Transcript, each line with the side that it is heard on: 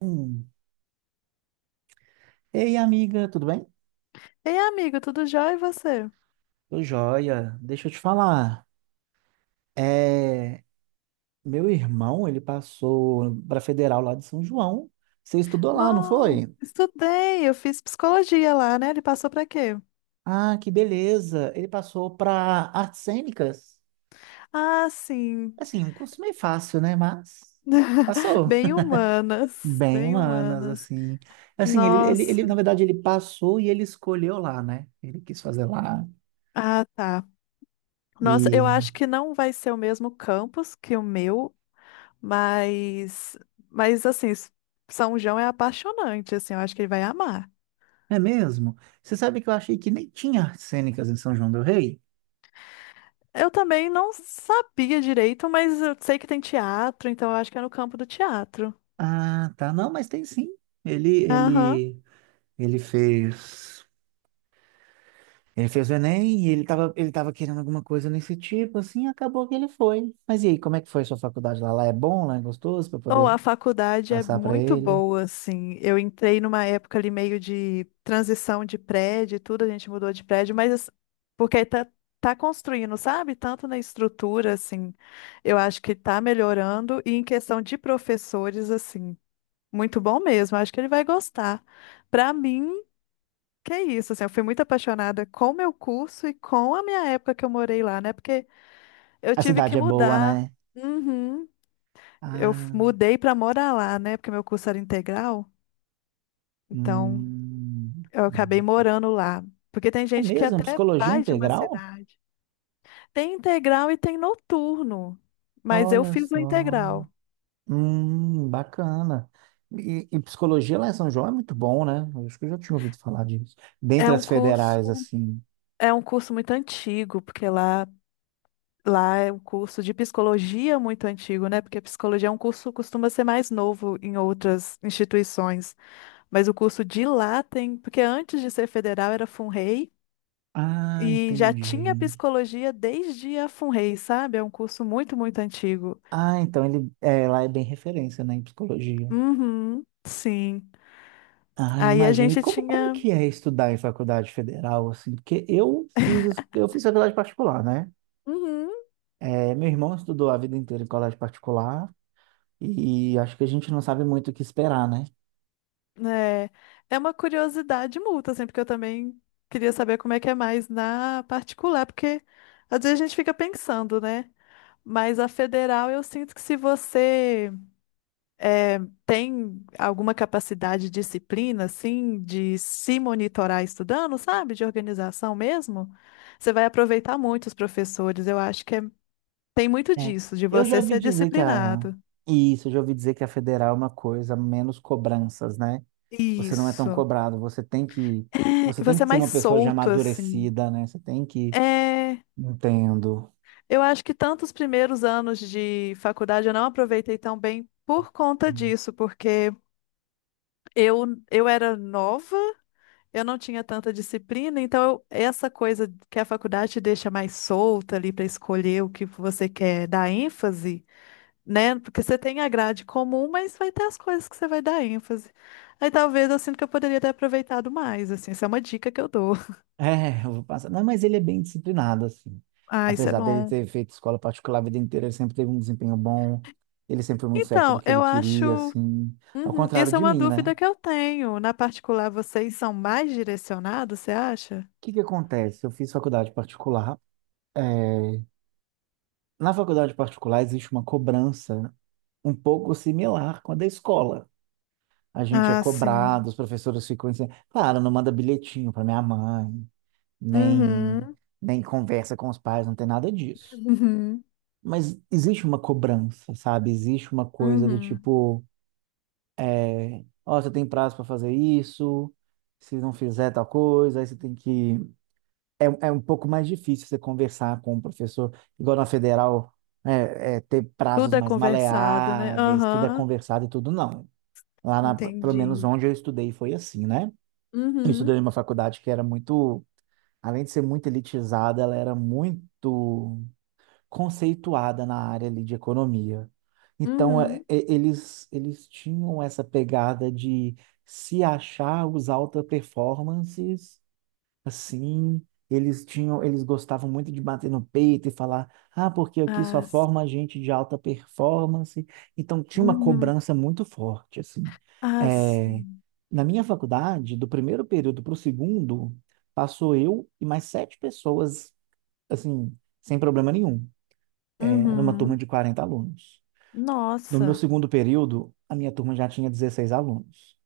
right: Hum. Ei, amiga, tudo bem?
left: Ei, amigo, tudo jóia e você?
right: Tô joia. Deixa eu te falar. É, meu irmão, ele passou para Federal lá de São João. Você estudou lá, não
left: Não,
right: foi?
left: estudei, eu fiz psicologia lá, né? Ele passou pra quê?
right: Ah, que beleza. Ele passou para Artes Cênicas.
left: Ah, sim.
right: Assim, um curso meio fácil, né? Mas passou
left: Bem humanas,
right: bem
left: bem
right: humanas,
left: humanas.
right: assim. Assim, ele, na
left: Nossa.
right: verdade, ele passou e ele escolheu lá, né? Ele quis fazer lá.
left: Ah, tá. Nossa, eu
right: E
left: acho que não vai ser o mesmo campus que o meu, mas mas assim, São João é apaixonante, assim, eu acho que ele vai amar.
right: é mesmo. Você sabe que eu achei que nem tinha artes cênicas em São João del Rei?
left: Eu também não sabia direito, mas eu sei que tem teatro, então eu acho que é no campo do teatro.
right: Ah, tá. Não, mas tem sim. Ele,
left: Aham.
right: ele, ele fez, ele fez o Enem e ele tava querendo alguma coisa nesse tipo, assim, acabou que ele foi. Mas e aí, como é que foi a sua faculdade lá? Lá é bom, lá é gostoso para
left: Oh,
right: poder
left: a faculdade é
right: passar para
left: muito
right: ele?
left: boa, assim. Eu entrei numa época ali meio de transição de prédio e tudo, a gente mudou de prédio, mas assim, porque tá construindo, sabe? Tanto na estrutura, assim, eu acho que tá melhorando, e em questão de professores, assim, muito bom mesmo. Acho que ele vai gostar. Pra mim, que é isso, assim, eu fui muito apaixonada com o meu curso e com a minha época que eu morei lá, né? Porque eu
right: A
left: tive que
right: cidade é boa,
left: mudar.
right: né?
left: Uhum. Eu
right: Ah,
left: mudei para morar lá, né? Porque meu curso era integral, então eu acabei
right: nossa.
left: morando lá. Porque tem
right: É
left: gente que
right: mesmo?
left: até
right: Psicologia
left: vai de uma
right: integral?
left: cidade. Tem integral e tem noturno, mas eu
right: Olha
left: fiz o
right: só.
left: integral.
right: Bacana. E psicologia lá em São João é muito bom, né? Eu acho que eu já tinha ouvido falar disso.
left: É
right: Dentre
left: um
right: as
left: curso,
right: federais, assim.
left: é um curso muito antigo, porque lá é um curso de psicologia muito antigo, né? Porque psicologia é um curso que costuma ser mais novo em outras instituições, mas o curso de lá tem, porque antes de ser federal era FUNREI.
right: Ah,
left: E já tinha
right: entendi.
left: psicologia desde a FUNREI, sabe? É um curso muito, muito antigo.
right: Ah, então ele é, lá é bem referência, né, em psicologia.
left: Uhum, sim.
right: Ah,
left: Aí a
right: imagina. E
left: gente
right: como
left: tinha.
right: que é estudar em faculdade federal, assim? Porque eu fiz faculdade particular, né?
left: Uhum,
right: É, meu irmão estudou a vida inteira em colégio particular e acho que a gente não sabe muito o que esperar, né?
left: né? É uma curiosidade mútua, assim, porque eu também queria saber como é que é mais na particular, porque às vezes a gente fica pensando, né? Mas a federal, eu sinto que se você é, tem alguma capacidade, disciplina, assim, de se monitorar estudando, sabe? De organização mesmo? Você vai aproveitar muito os professores. Eu acho que é- tem muito
right: É,
left: disso, de
right: eu já
left: você
right: ouvi
left: ser
right: dizer que a.
left: disciplinado.
right: Isso, eu já ouvi dizer que a federal é uma coisa, menos cobranças, né? Você não é tão
left: Isso.
right: cobrado, você tem que.
left: É,
right: Você
left: e
right: tem
left: você
right: que
left: é
right: ser
left: mais
right: uma pessoa já
left: solto, assim.
right: amadurecida, né? Você tem que.
left: É,
right: Entendo.
left: eu acho que tanto os primeiros anos de faculdade eu não aproveitei tão bem por conta disso, porque eu era nova. Eu não tinha tanta disciplina, essa coisa que a faculdade te deixa mais solta ali para escolher o que você quer dar ênfase, né? Porque você tem a grade comum, mas vai ter as coisas que você vai dar ênfase. Aí talvez eu sinto que eu poderia ter aproveitado mais, assim, essa é uma dica que eu dou.
right: É, eu vou passar. Não, mas ele é bem disciplinado, assim.
left: Ah, isso é
right: Apesar dele
left: bom.
right: ter feito escola particular a vida inteira, ele sempre teve um desempenho bom, ele sempre foi muito certo
left: Então,
right: do que ele
left: eu acho.
right: queria, assim. Ao
left: Uhum,
right: contrário
left: isso é
right: de
left: uma
right: mim, né? O
left: dúvida que eu tenho. Na particular, vocês são mais direcionados, você acha?
right: que que acontece? Eu fiz faculdade particular. é, Na faculdade particular existe uma cobrança um pouco similar com a da escola. A gente é
left: Ah, sim.
right: cobrado, os professores ficam assim, claro, não manda bilhetinho para minha mãe, nem,
left: Uhum.
right: nem conversa com os pais, não tem nada disso.
left: Uhum.
right: Mas existe uma cobrança, sabe? Existe uma coisa do
left: Uhum.
right: tipo, ó, você tem prazo para fazer isso, se não fizer tal coisa, aí você tem que é um pouco mais difícil você conversar com o professor, igual na federal, ter prazos
left: Tudo é
right: mais
left: conversado, né?
right: maleáveis, tudo é
left: Aham.
right: conversado e tudo não. Pelo menos
left: Entendi.
right: onde eu estudei foi assim, né? Eu estudei
left: Uhum.
right: numa faculdade que era muito, além de ser muito elitizada, ela era muito conceituada na área ali de economia. Então, é,
left: Uhum.
right: é, eles, eles tinham essa pegada de se achar os alta performances. Assim, eles tinham, eles gostavam muito de bater no peito e falar, ah, porque aqui só
left: As.
right: forma gente de alta performance. Então tinha uma
left: Uhum.
right: cobrança muito forte, assim.
left: As.
right: É, na minha faculdade, do primeiro período para o segundo, passou eu e mais sete pessoas, assim, sem problema nenhum. É, numa turma
left: Uhum.
right: de 40 alunos. No meu
left: Nossa.
right: segundo período, a minha turma já tinha 16 alunos.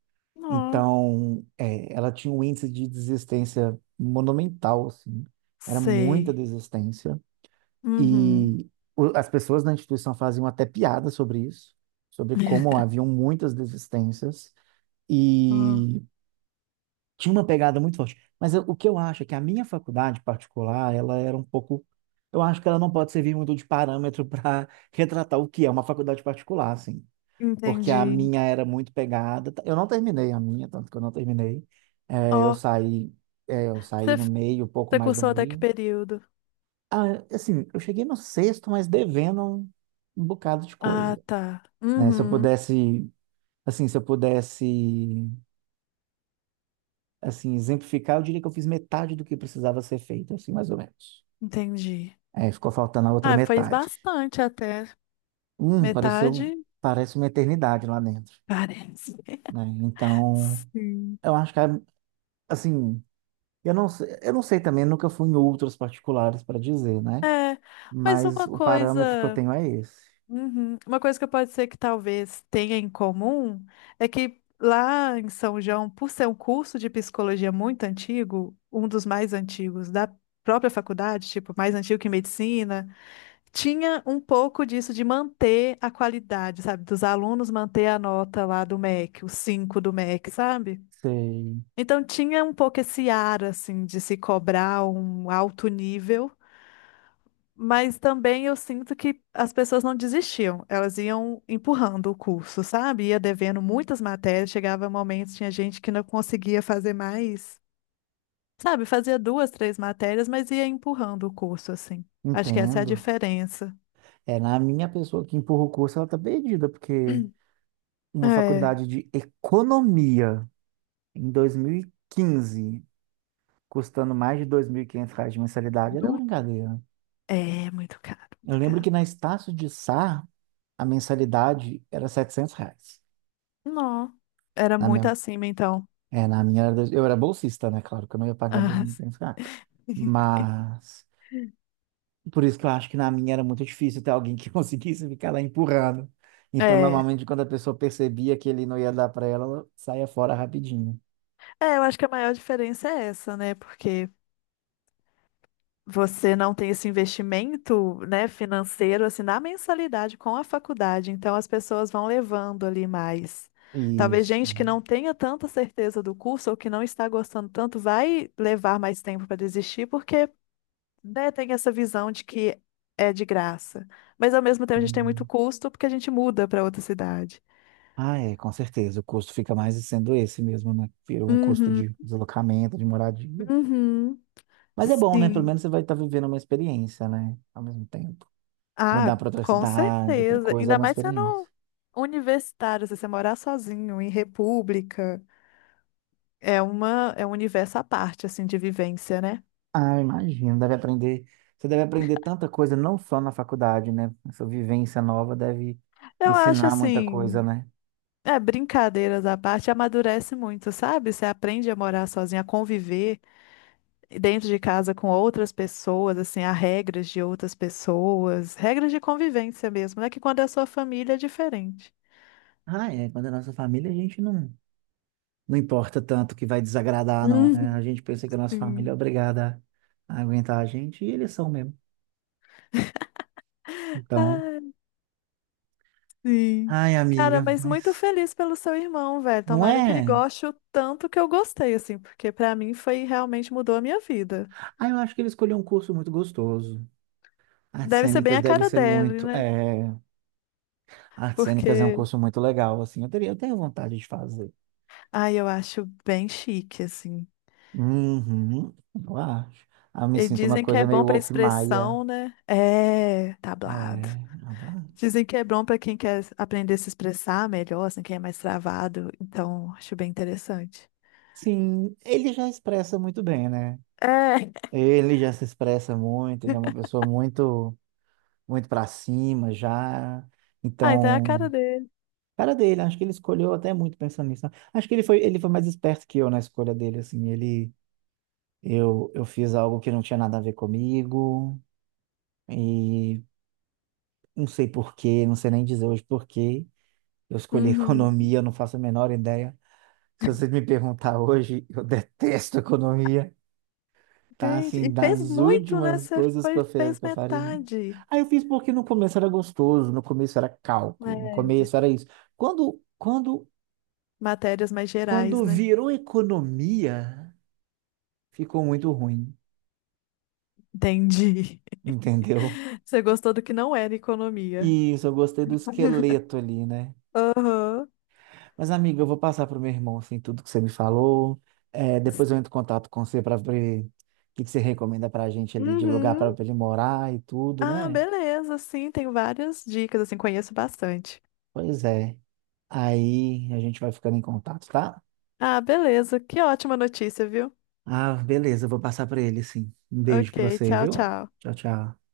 left: Ó.
right: Então, ela tinha um índice de desistência monumental, assim. Era muita
left: Sei.
right: desistência.
left: Uhum.
right: E as pessoas na instituição faziam até piada sobre isso, sobre como haviam muitas desistências.
left: Ó.
right: E tinha uma pegada muito forte. Mas o que eu acho é que a minha faculdade particular, ela era um pouco. Eu acho que ela não pode servir muito de parâmetro para retratar o que é uma faculdade particular, assim porque a
left: Entendi.
right: minha era muito pegada. Eu não terminei a minha, tanto que eu não terminei. É, eu
left: Ó.
right: saí, eu saí
left: Você
right: no meio, um pouco
left: você
right: mais do
left: cursou até que
right: meio.
left: período?
right: Ah, assim, eu cheguei no sexto, mas devendo um bocado de
left: Ah,
right: coisa,
left: tá.
right: né?
left: Uhum.
right: Se eu pudesse, assim, exemplificar, eu diria que eu fiz metade do que precisava ser feito, assim, mais ou menos.
left: Entendi.
right: É, ficou faltando a outra
left: Ah, fez
right: metade.
left: bastante até.
right: Hum, pareceu,
left: Metade?
right: parece uma eternidade lá dentro,
left: Parece.
right: né? Então,
left: Sim.
right: eu acho que, é, assim, eu não sei, também, nunca fui em outros particulares para dizer, né?
left: Mas
right: Mas
left: uma
right: o parâmetro que eu
left: coisa.
right: tenho é esse.
left: Uhum. Uma coisa que pode ser que talvez tenha em comum é que lá em São João, por ser um curso de psicologia muito antigo, um dos mais antigos da própria faculdade, tipo, mais antigo que medicina, tinha um pouco disso de manter a qualidade, sabe? Dos alunos manter a nota lá do MEC, o 5 do MEC, sabe?
right: Sei,
left: Então tinha um pouco esse ar, assim, de se cobrar um alto nível, mas também eu sinto que as pessoas não desistiam, elas iam empurrando o curso, sabe? Ia devendo muitas matérias, chegava momentos, tinha gente que não conseguia fazer mais, sabe? Fazia duas, três matérias, mas ia empurrando o curso, assim. Acho que essa é a
right: entendo.
left: diferença.
right: É, na minha pessoa que empurra o curso, ela tá perdida, porque uma
left: É,
right: faculdade de economia em 2015, custando mais de R$ 2.500 de mensalidade, era
left: Nu.
right: brincadeira.
left: É muito caro,
right: Eu
left: muito
right: lembro
left: caro.
right: que na Estácio de Sá, a mensalidade era R$ 700.
left: Não, era
right: Na
left: muito
right: minha,
left: acima, então.
right: na minha era eu era bolsista, né? Claro que eu não ia pagar
left: Ah,
right: R$ 2.500.
left: sim.
right: Mas por isso que eu acho que na minha era muito difícil ter alguém que conseguisse ficar lá empurrando. Então,
left: É,
right: normalmente, quando a pessoa percebia que ele não ia dar para ela, ela saía fora rapidinho.
left: eu acho que a maior diferença é essa, né? Porque você não tem esse investimento, né, financeiro assim na mensalidade com a faculdade, então as pessoas vão levando ali mais. Talvez
right: Isso.
left: gente que não tenha tanta certeza do curso ou que não está gostando tanto vai levar mais tempo para desistir porque, né, tem essa visão de que é de graça. Mas ao mesmo tempo a gente tem muito
right: Uhum.
left: custo porque a gente muda para outra cidade.
right: Ah, é, com certeza. O custo fica mais sendo esse mesmo, né? Virou um custo
left: Uhum,
right: de deslocamento, de moradia.
left: uhum,
right: Mas é bom, né? Pelo
left: sim.
right: menos você vai estar vivendo uma experiência, né? Ao mesmo tempo.
left: Ah,
right: Mudar para outra
left: com
right: cidade, outra
left: certeza.
right: coisa, é
left: Ainda
right: uma
left: mais
right: experiência.
left: sendo universitário, se você morar sozinho em república, é uma é um universo à parte assim de vivência, né?
right: Ah, eu imagino, deve aprender. Você deve aprender tanta coisa, não só na faculdade, né? Essa vivência nova deve
left: Eu acho
right: ensinar muita
left: assim,
right: coisa, né?
left: é brincadeiras à parte, amadurece muito, sabe? Você aprende a morar sozinho, a conviver dentro de casa com outras pessoas, assim, há regras de outras pessoas, regras de convivência mesmo, né? Que quando é a sua família é diferente.
right: Ah, é. Quando é nossa família, a gente não, não importa tanto que vai desagradar, não. né?
left: Uhum.
right: A gente pensa que a nossa família
left: Sim.
right: é obrigada a aguentar a gente, e eles são mesmo. Então,
left: Ah, sim.
right: ai,
left: Cara,
right: amiga,
left: mas muito
right: mas
left: feliz pelo seu irmão, velho.
right: não
left: Tomara que ele
right: é.
left: goste o tanto que eu gostei, assim, porque pra mim foi realmente mudou a minha vida.
right: Ah, eu acho que ele escolheu um curso muito gostoso. Artes
left: Deve ser bem
right: cênicas
left: a
right: deve
left: cara
right: ser
left: dele,
right: muito.
left: né?
right: É... Artes cênicas é um
left: Porque,
right: curso muito legal, assim. Eu tenho vontade de fazer.
left: ai, eu acho bem chique, assim.
right: Uhum, eu acho. Ah, eu me
left: E
right: sinto uma
left: dizem que é
right: coisa
left: bom
right: meio
left: pra
right: Wolf Maia.
left: expressão, né? É,
right: É,
left: tablado.
right: abla-
left: Dizem que é bom pra quem quer aprender a se expressar melhor, assim, quem é mais travado. Então, acho bem interessante.
right: sim, ele já expressa muito bem, né?
left: É.
right: Ele já se expressa muito, ele é uma pessoa muito para cima já.
left: Ah, então é a cara
right: Então,
left: dele.
right: cara dele, acho que ele escolheu até muito pensando nisso. Né? Acho que ele foi mais esperto que eu na escolha dele, assim, ele, eu fiz algo que não tinha nada a ver comigo e não sei por quê, não sei nem dizer hoje por quê. Eu escolhi
left: Uhum.
right: economia, eu não faço a menor ideia. Se você me perguntar hoje, eu detesto economia. Tá,
left: Gente,
right: assim,
left: e fez
right: das
left: muito, né?
right: últimas
left: Você
right: coisas
left: foi, fez
right: que eu faria.
left: metade,
right: Aí eu fiz porque no começo era gostoso, no começo era cálculo, no
left: né?
right: começo era isso. Quando, quando,
left: Matérias mais gerais,
right: quando
left: né?
right: virou economia, ficou muito ruim,
left: Entendi.
right: entendeu?
left: Você gostou do que não era economia.
right: Isso, eu gostei do esqueleto ali, né?
left: Aham.
right: Mas, amiga, eu vou passar pro meu irmão, assim, tudo que você me falou. É, depois eu entro em contato com você para ver o que que você recomenda pra gente ali de lugar para
left: Uhum.
right: ele morar e tudo,
left: Ah,
right: né?
left: beleza. Sim, tem várias dicas, assim, conheço bastante.
right: Pois é. Aí a gente vai ficando em contato, tá?
left: Ah, beleza. Que ótima notícia, viu?
right: Ah, beleza, eu vou passar pra ele, sim. Um beijo pra
left: Ok,
right: você,
left: tchau,
right: viu?
left: tchau.
right: Tchau, tchau.